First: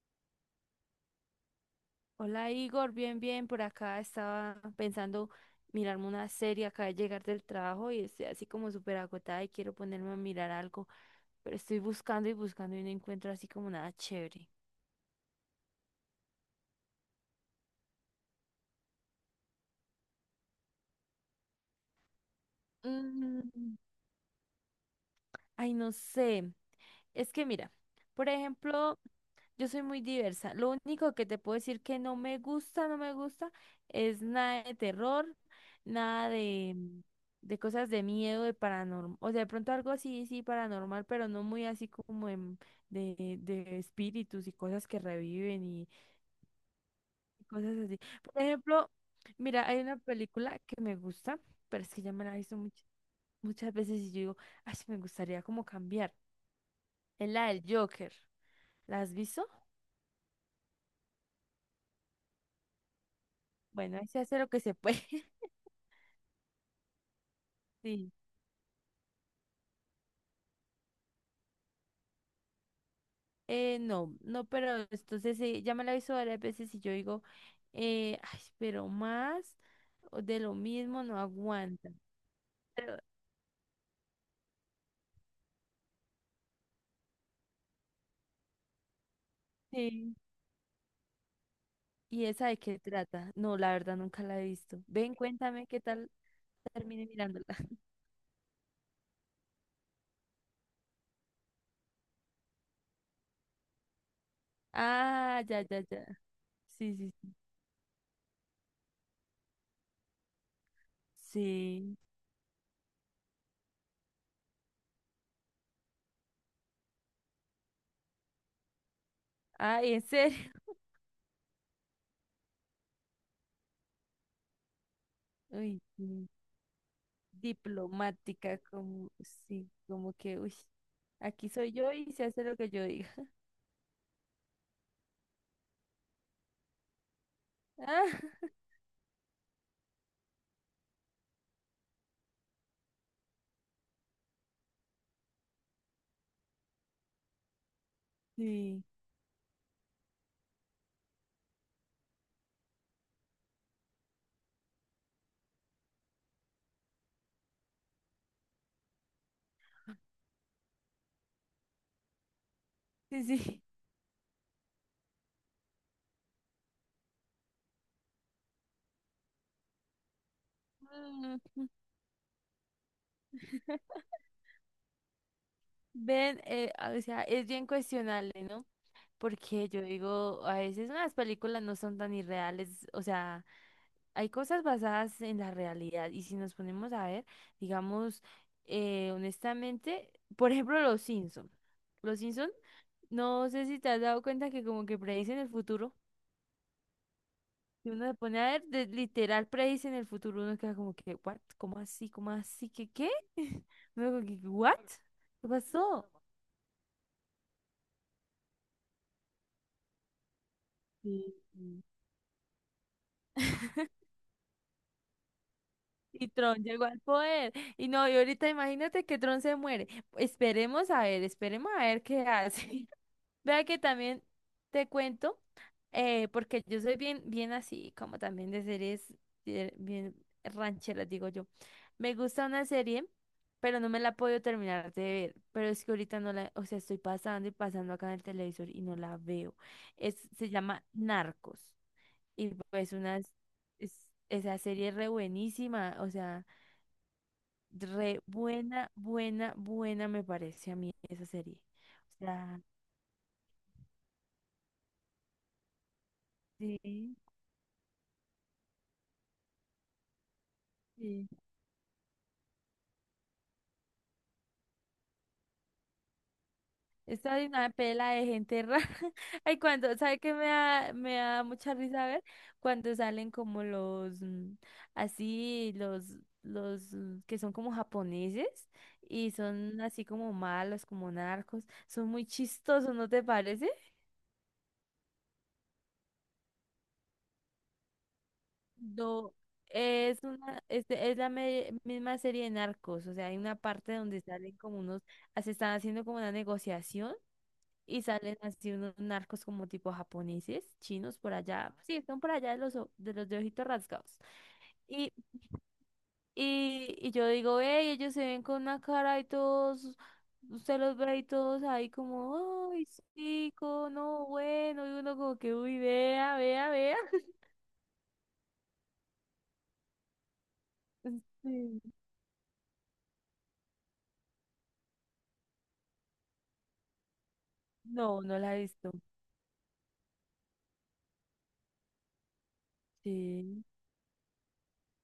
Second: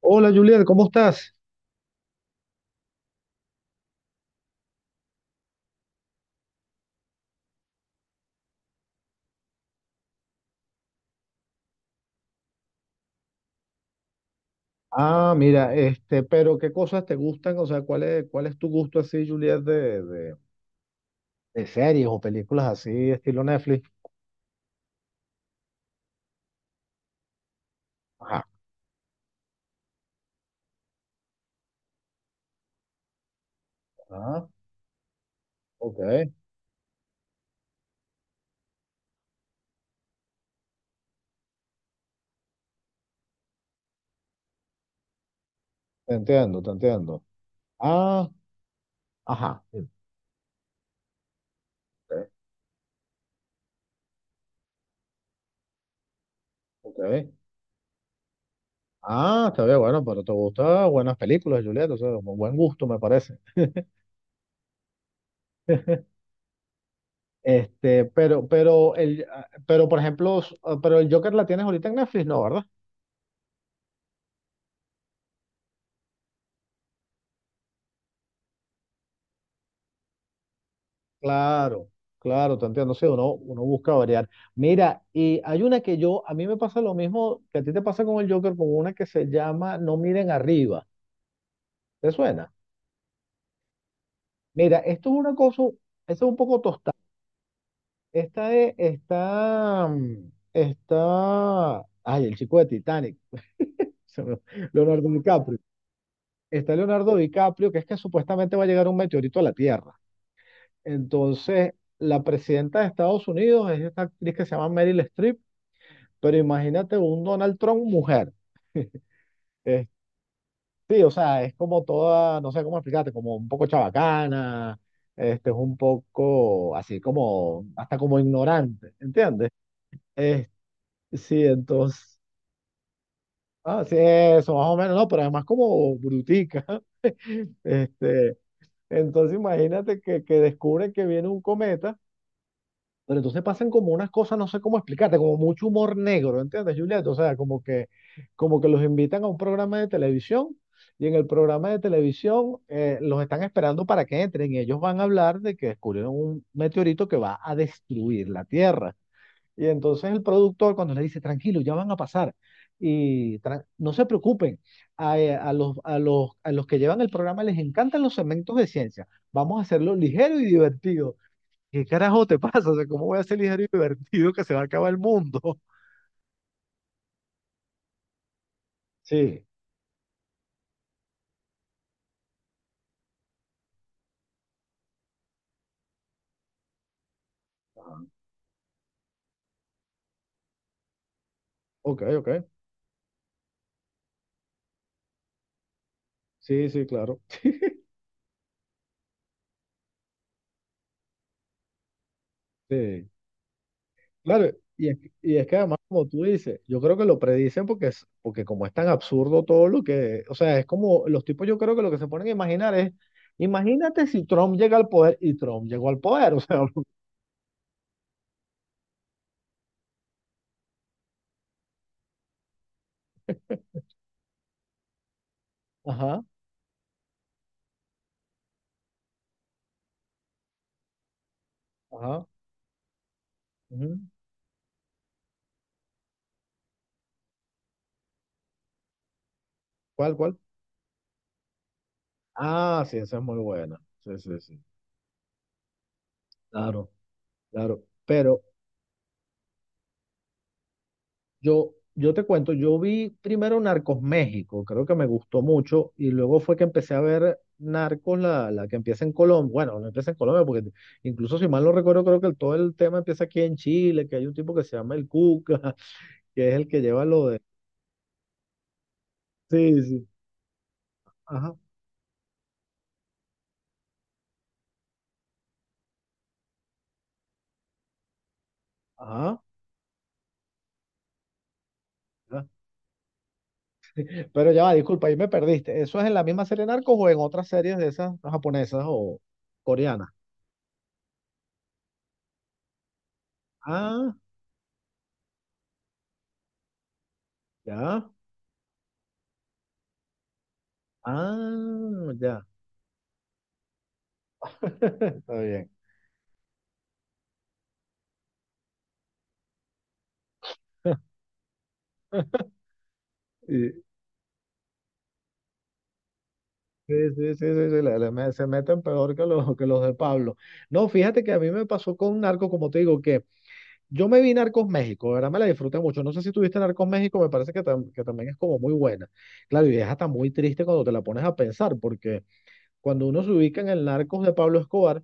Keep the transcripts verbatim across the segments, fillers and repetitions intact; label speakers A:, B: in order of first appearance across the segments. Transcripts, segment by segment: A: Hola Juliet, ¿cómo estás?
B: Hola Igor, bien, bien, por acá estaba pensando mirarme una serie, acá de llegar del trabajo y estoy así como súper agotada y quiero ponerme a mirar algo, pero estoy buscando y buscando y no encuentro así como nada chévere.
A: Ah, mira, este, pero ¿qué cosas te gustan? O sea, ¿cuál es, cuál es tu gusto así, Juliet, de, de, de series o películas así, ¿estilo
B: Mm,
A: Netflix?
B: Ay, no sé. Es que mira, por
A: Ajá.
B: ejemplo, yo soy muy diversa. Lo único que te puedo decir que no me gusta, no me gusta, es
A: Ah,
B: nada de terror,
A: ok,
B: nada
A: te
B: de, de cosas de miedo, de paranormal. O sea, de pronto algo así, sí, paranormal, pero no muy así como en- de, de espíritus y cosas que reviven y
A: entiendo, te entiendo.
B: cosas así.
A: Ah,
B: Por ejemplo,
A: ajá,
B: mira, hay
A: sí,
B: una película que me gusta, pero es que ya me
A: ok.
B: la he visto much- muchas veces y yo digo, ay, sí me gustaría como cambiar.
A: Ok.
B: Es la del Joker. ¿La has visto?
A: Ah, está bien, bueno, pero te gustan buenas películas, Juliet, o sea, con buen gusto me parece.
B: Bueno, ahí se hace lo que se puede.
A: Este,
B: Sí.
A: pero, pero, el, ah, pero, por ejemplo, s- ah, pero el Joker la tienes ahorita en Netflix, ¿no, verdad?
B: Eh, no, no, pero entonces eh, ya me la hizo varias veces y yo digo, eh, ay, pero más o de lo mismo no
A: Claro,
B: aguanta.
A: claro, te entiendo,
B: Pero,
A: sí, uno, uno busca variar. Mira, y hay una que yo, a mí me pasa lo mismo que a ti te pasa con el Joker, con una que se llama No
B: sí.
A: miren arriba. ¿Te
B: ¿Y esa
A: suena?
B: de qué trata? No, la verdad nunca la he
A: Mira,
B: visto.
A: esto
B: Ven,
A: es una cosa,
B: cuéntame qué tal
A: esto es un poco tostada.
B: termine mirándola.
A: Esta es, está, mm, está, Ay, el chico de Titanic, se me- Leonardo
B: Ah,
A: DiCaprio.
B: ya, ya, ya.
A: Está
B: Sí, sí,
A: Leonardo
B: sí.
A: DiCaprio, que es que supuestamente va a llegar un meteorito a la Tierra. Entonces,
B: Sí.
A: la presidenta de Estados Unidos es esta actriz que se llama Meryl Streep. Pero imagínate un Donald Trump mujer. Eh,
B: Ay, en serio.
A: sí, o sea, es como toda, no sé cómo explicarte, como un poco chabacana, este, es un
B: Uy, sí.
A: poco así como, hasta como
B: Diplomática,
A: ignorante,
B: como,
A: ¿entiendes?
B: sí, como que,
A: Eh,
B: uy,
A: sí,
B: aquí soy yo y
A: entonces,
B: se hace lo que yo diga.
A: ah, sí, eso, más o menos, no, pero además como brutica.
B: Ah.
A: Este, entonces imagínate que, que, descubren que viene un cometa. Pero entonces pasan como unas cosas, no sé cómo explicarte, como mucho humor negro, ¿entiendes, Juliet? O sea, como que, como que los
B: Sí,
A: invitan a un programa de televisión y en el programa de televisión eh, los están esperando para que entren y ellos van a hablar de que descubrieron un meteorito que va a destruir la Tierra. Y entonces el productor cuando le dice, tranquilo, ya van a pasar
B: sí, sí.
A: y tran- no se preocupen, a, eh, a los, a los, a los que llevan el programa les encantan los segmentos de ciencia, vamos a hacerlo ligero y divertido.
B: Mm.
A: ¿Qué carajo te pasa? O sea, ¿cómo voy a ser ligero y divertido que se va a acabar el mundo?
B: Ven, eh, ah, o sea, es bien cuestionable, ¿no?
A: Sí,
B: Porque yo digo, a veces las películas no son tan irreales, o sea, hay cosas basadas en la realidad y si nos ponemos a ver, digamos, eh, honestamente, por ejemplo, Los Simpson.
A: ok,
B: Los
A: ok.
B: Simpson, no sé si te has dado cuenta que como que predicen el futuro.
A: Sí, sí, claro.
B: Y uno se pone a ver, de- literal, predice en el futuro, uno queda como que, ¿what? ¿Cómo así? ¿Cómo así? ¿Qué
A: Sí,
B: qué? Uno como que,
A: claro.
B: ¿what?
A: Y es, y es
B: ¿Qué
A: que además, como
B: pasó?
A: tú dices, yo creo que lo predicen porque es, porque como es tan absurdo todo lo que, o sea, es como los
B: Sí,
A: tipos, yo creo que
B: sí.
A: lo que se ponen a imaginar es, imagínate si Trump llega al poder y Trump llegó al
B: Y
A: poder, o sea.
B: Tron llegó al poder. Y no, y ahorita imagínate que Tron se muere. Esperemos a ver, esperemos a ver qué hace. Vea que también te cuento,
A: Ajá,
B: eh, porque yo soy bien, bien así, como también de series eh, bien rancheras, digo yo. Me
A: ajá,
B: gusta una serie, pero no
A: ujú.
B: me la puedo terminar de ver. Pero es que ahorita no la, o sea, estoy pasando y pasando acá en el televisor y no la veo.
A: ¿Cuál,
B: Es,
A: cuál?
B: se llama Narcos. Y
A: Ah,
B: pues
A: sí, esa es
B: unas,
A: muy buena.
B: es-
A: Sí, sí,
B: esa
A: sí.
B: serie es re buenísima, o sea,
A: Claro, claro.
B: re
A: Pero,
B: buena, buena, buena me parece a mí esa serie.
A: Yo, yo te
B: O
A: cuento,
B: sea,
A: yo vi primero Narcos México, creo que me gustó mucho, y luego fue que empecé a
B: sí,
A: ver Narcos, la, la que empieza en Colombia. Bueno, no empieza en Colombia, porque
B: sí.
A: incluso si mal no recuerdo, creo que el- todo el tema empieza aquí en Chile, que hay un tipo que se llama el Cuca, que es el que lleva lo de.
B: Esta es una pela de gente rara. Ay,
A: Sí,
B: cuando,
A: sí.
B: ¿sabe qué me da, me da
A: Ajá,
B: mucha risa ver? Cuando salen como los, mm, así, los, los mm, que son como japoneses y
A: ajá.
B: son así como malos, como narcos. Son muy
A: Ajá.
B: chistosos, ¿no te parece?
A: Pero ya va, disculpa, ahí me perdiste. ¿Eso es en la misma serie Narcos o en otras series de esas japonesas o
B: No,
A: coreanas?
B: es una, este, es la me- misma serie de narcos. O sea, hay una parte
A: Ah,
B: donde salen como unos, ah, se están haciendo como una negociación. Y
A: ya.
B: salen así unos narcos como tipo japoneses, chinos por allá. Sí,
A: Ah,
B: están por
A: ya.
B: allá de los, o- de los de ojitos rasgados. Y,
A: Está bien.
B: y, y yo digo, hey, ellos se ven con una cara y todos, usted los ve y todos ahí como, ay,
A: Y-
B: chico, no, bueno. Y uno como que, uy, vea, vea,
A: Sí,
B: vea.
A: sí, sí, sí, sí, le- le me- se meten peor que los, que los de Pablo. No, fíjate que a mí me
B: Sí.
A: pasó con Narcos, como te digo, que yo me vi Narcos México, de ¿verdad? Me la disfruté mucho. No sé si tuviste Narcos México, me parece que, tam- que
B: No,
A: también es
B: no la
A: como
B: he
A: muy
B: visto.
A: buena. Claro, y es hasta muy triste cuando te la pones a pensar, porque cuando uno se ubica
B: Sí,
A: en el Narcos de Pablo Escobar,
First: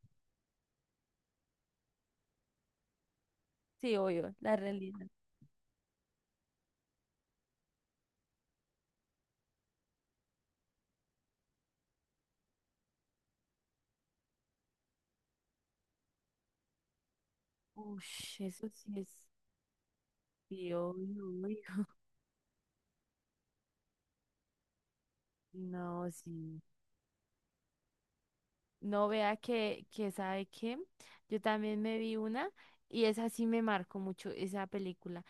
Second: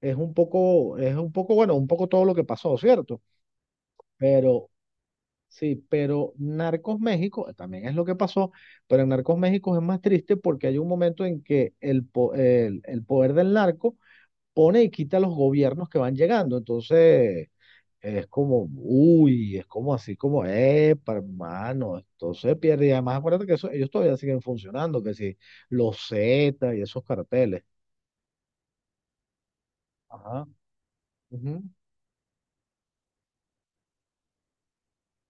A: es un poco, es un poco, bueno, un poco todo lo que pasó, ¿cierto?
B: sí, obvio, la realidad.
A: Sí, pero Narcos México también es lo que pasó, pero en Narcos México es más triste porque hay un momento en que el, po- el, el poder del narco pone y quita a los gobiernos que van llegando. Entonces
B: Uy,
A: es
B: eso
A: como,
B: sí es,
A: uy, es como así como,
B: sí,
A: eh,
B: obvio, obvio.
A: hermano, esto se pierde. Y además acuérdate que eso, ellos todavía siguen funcionando, que sí, los
B: No, sí.
A: Z y esos carteles.
B: No vea que, que
A: Ajá.
B: sabe que yo
A: Ujú,
B: también me vi una y esa sí me marcó mucho, esa película.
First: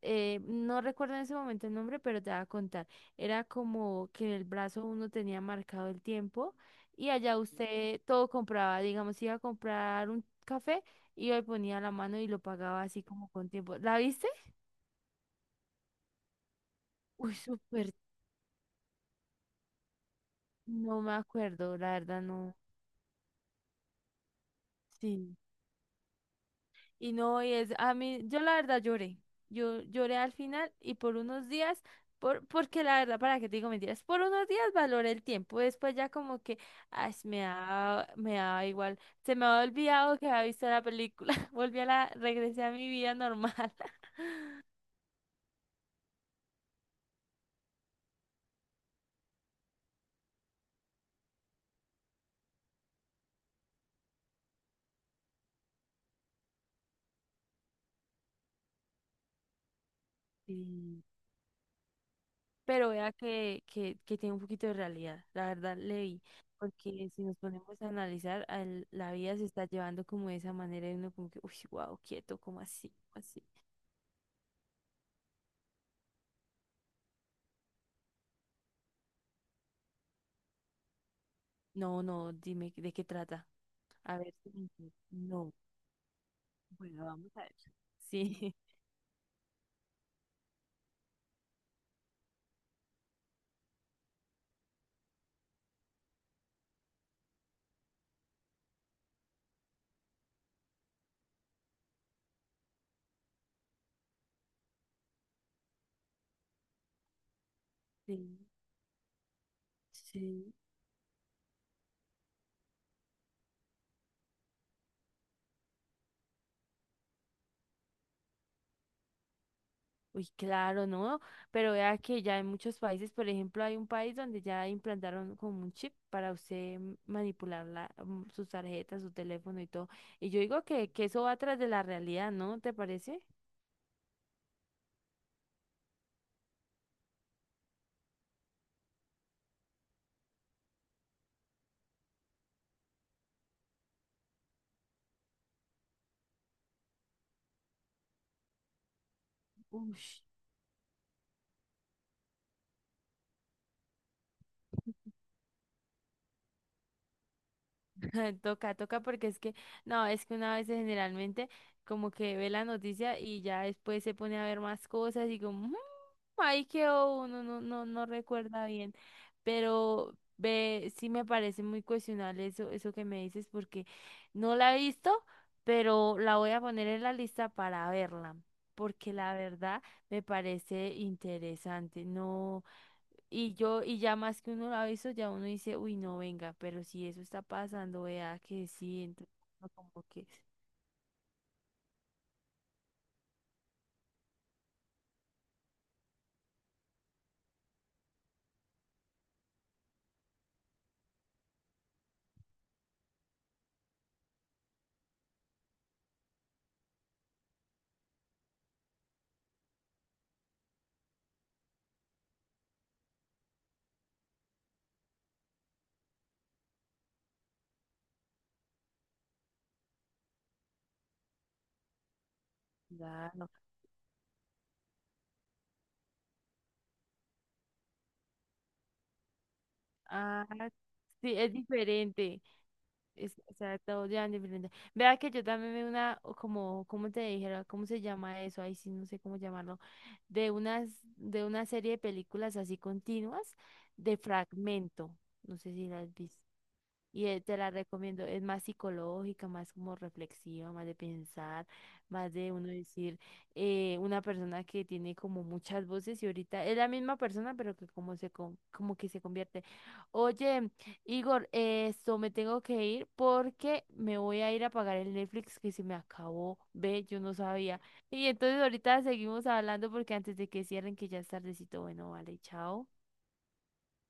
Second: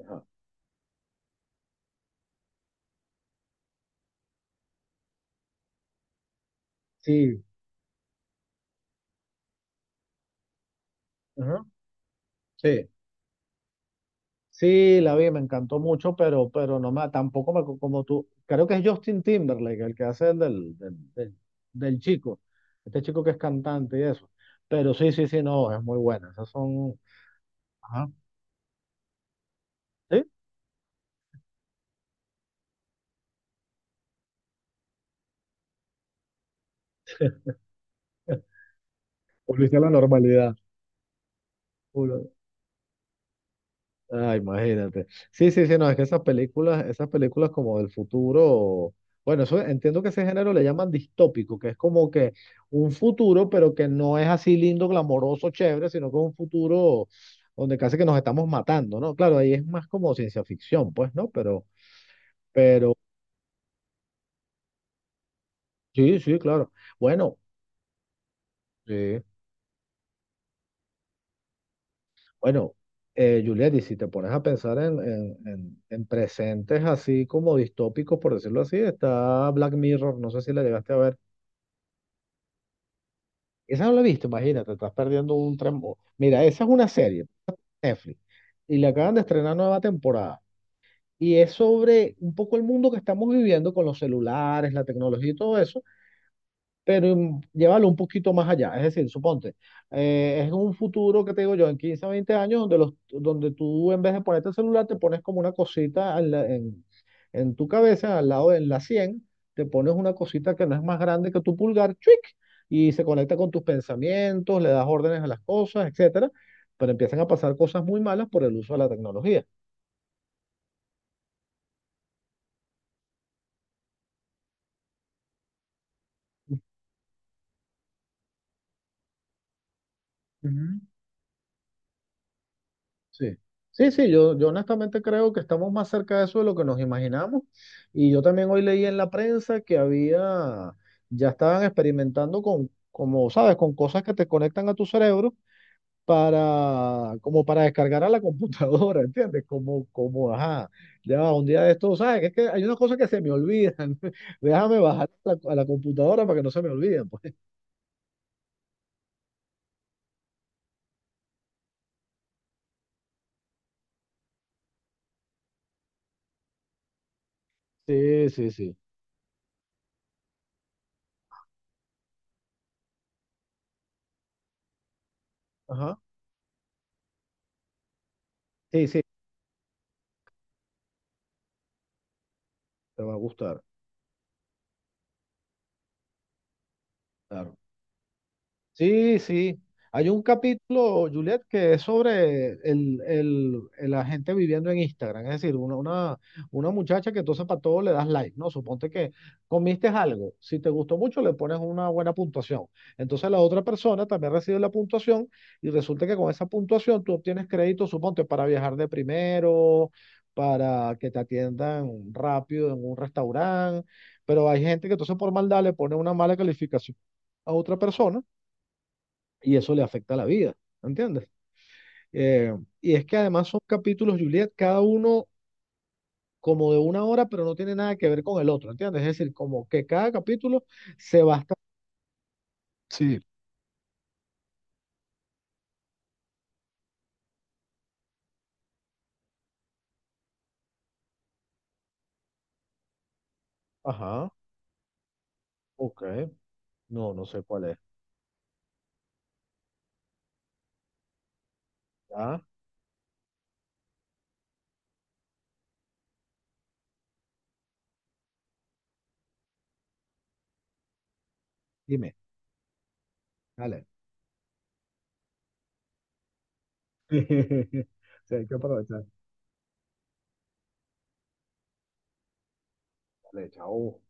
A: ajá.
B: Eh, no recuerdo en ese momento el nombre, pero te voy a contar. Era como que en el brazo uno tenía marcado el tiempo y allá
A: Sí.
B: usted todo compraba, digamos, iba a comprar un café, iba y
A: Ajá.
B: ponía la mano y lo pagaba
A: Sí.
B: así como con tiempo. ¿La viste?
A: Sí, la vi, me encantó mucho, pero, pero no me,
B: Uy,
A: tampoco me, co-
B: súper,
A: como tú, creo que es Justin Timberlake el que hace el del,
B: no
A: del,
B: me
A: del,
B: acuerdo, la
A: del
B: verdad
A: chico,
B: no.
A: este chico que es cantante y eso. Pero sí, sí,
B: Sí.
A: sí, no, es muy buena. Esas son,
B: Y no, y es, a
A: ajá,
B: mí, yo la verdad lloré. Yo lloré
A: sí.
B: al final y por unos días, por, porque la verdad, para qué te digo mentiras, por unos días valoré el tiempo. Después ya como que, ay, me da, me da igual. Se me había
A: Volviste a la
B: olvidado que había
A: normalidad.
B: visto la película. Volví a la, regresé a mi vida normal.
A: Ah, imagínate. Sí, sí, sí, no, es que esas películas, esas películas, como del futuro, bueno, eso entiendo que ese género le llaman distópico, que es como que un futuro, pero que no es así lindo, glamoroso, chévere, sino que es un futuro donde casi que nos estamos matando, ¿no? Claro, ahí es más como ciencia ficción,
B: Sí.
A: pues, ¿no? Pero
B: Pero vea que, que, que tiene un poquito de realidad. La verdad, le
A: sí,
B: vi.
A: sí, claro.
B: Porque si nos
A: Bueno,
B: ponemos a analizar, al- la
A: sí.
B: vida se está llevando como de esa manera y uno como que, uy, wow, quieto, como
A: Bueno,
B: así ¿cómo
A: eh,
B: así?
A: Juliet, y si te pones a pensar en, en, en, en presentes así como distópicos, por decirlo así, está Black Mirror, no sé si la llegaste a ver.
B: No, no, dime de qué trata.
A: Esa no la he
B: A
A: visto,
B: ver si me
A: imagínate, estás
B: entiendo.
A: perdiendo
B: No.
A: un tren. Mira, esa es una
B: Bueno,
A: serie,
B: vamos a ver.
A: Netflix,
B: Sí,
A: y le acaban de estrenar nueva temporada. Y es sobre un poco el mundo que estamos viviendo con los celulares, la tecnología y todo eso, pero mm, llévalo un poquito más allá. Es decir, suponte, eh, es un futuro que te digo yo, en quince a veinte años, donde, los, donde tú en vez de ponerte el celular, te pones como una cosita en, la- en- en tu cabeza, al
B: sí,
A: lado de la cien, te pones una
B: sí.
A: cosita que no es más grande que tu pulgar, ¡chuic! Y se conecta con tus pensamientos, le das órdenes a las cosas, etcétera, pero empiezan a pasar cosas muy malas por el uso de la tecnología.
B: Uy, claro, ¿no? Pero vea que ya en muchos países, por ejemplo, hay un país donde ya implantaron como un chip para usted manipular la, mm, sus tarjetas, su teléfono y todo. Y yo digo
A: Ujú.
B: que, que eso va tras de la realidad, ¿no? ¿Te parece?
A: Sí. Sí, sí, yo, yo honestamente creo que estamos más cerca de eso de lo que nos imaginamos. Y yo también hoy leí en la prensa que había, ya estaban experimentando con, como sabes, con cosas que te conectan a tu cerebro para, como para descargar a la computadora, ¿entiendes? Como,
B: Uf.
A: como, ajá, ya va, un día de esto, ¿sabes? Es que hay unas cosas que se me olvidan. Déjame bajar a la, a la computadora para que no se me olviden, pues.
B: Toca, toca porque es que, no, es que una vez generalmente como que ve la noticia y ya después se pone a ver más cosas y como, "Mm, ahí quedó uno, no, no, no
A: Sí, sí,
B: recuerda
A: sí.
B: bien". Pero ve, sí me parece muy cuestionable eso, eso que me dices porque no la he visto,
A: Ajá.
B: pero la voy a poner en la lista para verla,
A: Sí, sí,
B: porque la verdad me parece interesante. No.
A: te va a
B: Y
A: gustar.
B: yo, y ya más que uno lo ha visto, ya uno dice, uy, no, venga, pero si eso está
A: Claro.
B: pasando, vea que sí,
A: Sí,
B: entonces
A: sí.
B: uno como
A: Hay un
B: que,
A: capítulo, Juliet, que es sobre el, el- el- la gente viviendo en Instagram. Es decir, una, una, una muchacha que entonces para todo le das like, ¿no? Suponte que comiste algo. Si te gustó mucho, le pones una buena puntuación. Entonces la otra persona también recibe la puntuación y resulta que con esa puntuación tú obtienes crédito, suponte, para viajar de primero, para que te atiendan rápido en un restaurante. Pero hay gente que entonces por maldad le pone una mala calificación a otra persona y eso le afecta la vida, ¿entiendes? Eh, y es que además
B: claro,
A: son capítulos, Juliet, cada uno como de una hora, pero no tiene nada que ver con el otro, ¿entiendes? Es decir, como que cada
B: ah,
A: capítulo se
B: sí, es
A: basta.
B: diferente,
A: Sí.
B: es, o sea, todo ya es diferente. Vea que yo también veo una, o como, ¿cómo te dijera? ¿Cómo se llama eso? Ahí sí, no sé cómo llamarlo, de unas, de una serie de películas así continuas, de
A: Ajá,
B: fragmento, no sé si
A: ok.
B: las viste.
A: No, no
B: Y eh,
A: sé
B: te
A: cuál
B: la
A: es.
B: recomiendo, es más psicológica, más como reflexiva, más de pensar, más
A: Ah,
B: de uno decir, eh, una persona que tiene como muchas voces y ahorita es la misma persona, pero que como se con- como que se convierte. Oye, Igor, eh,
A: dime,
B: esto me tengo que ir porque
A: dale.
B: me voy a ir a pagar el Netflix que se me acabó. Ve, yo no sabía.
A: O
B: Y
A: sea, hay que
B: entonces ahorita
A: aprovechar.
B: seguimos hablando porque antes de que cierren, que ya es tardecito, bueno, vale, chao.
A: Dale, chao.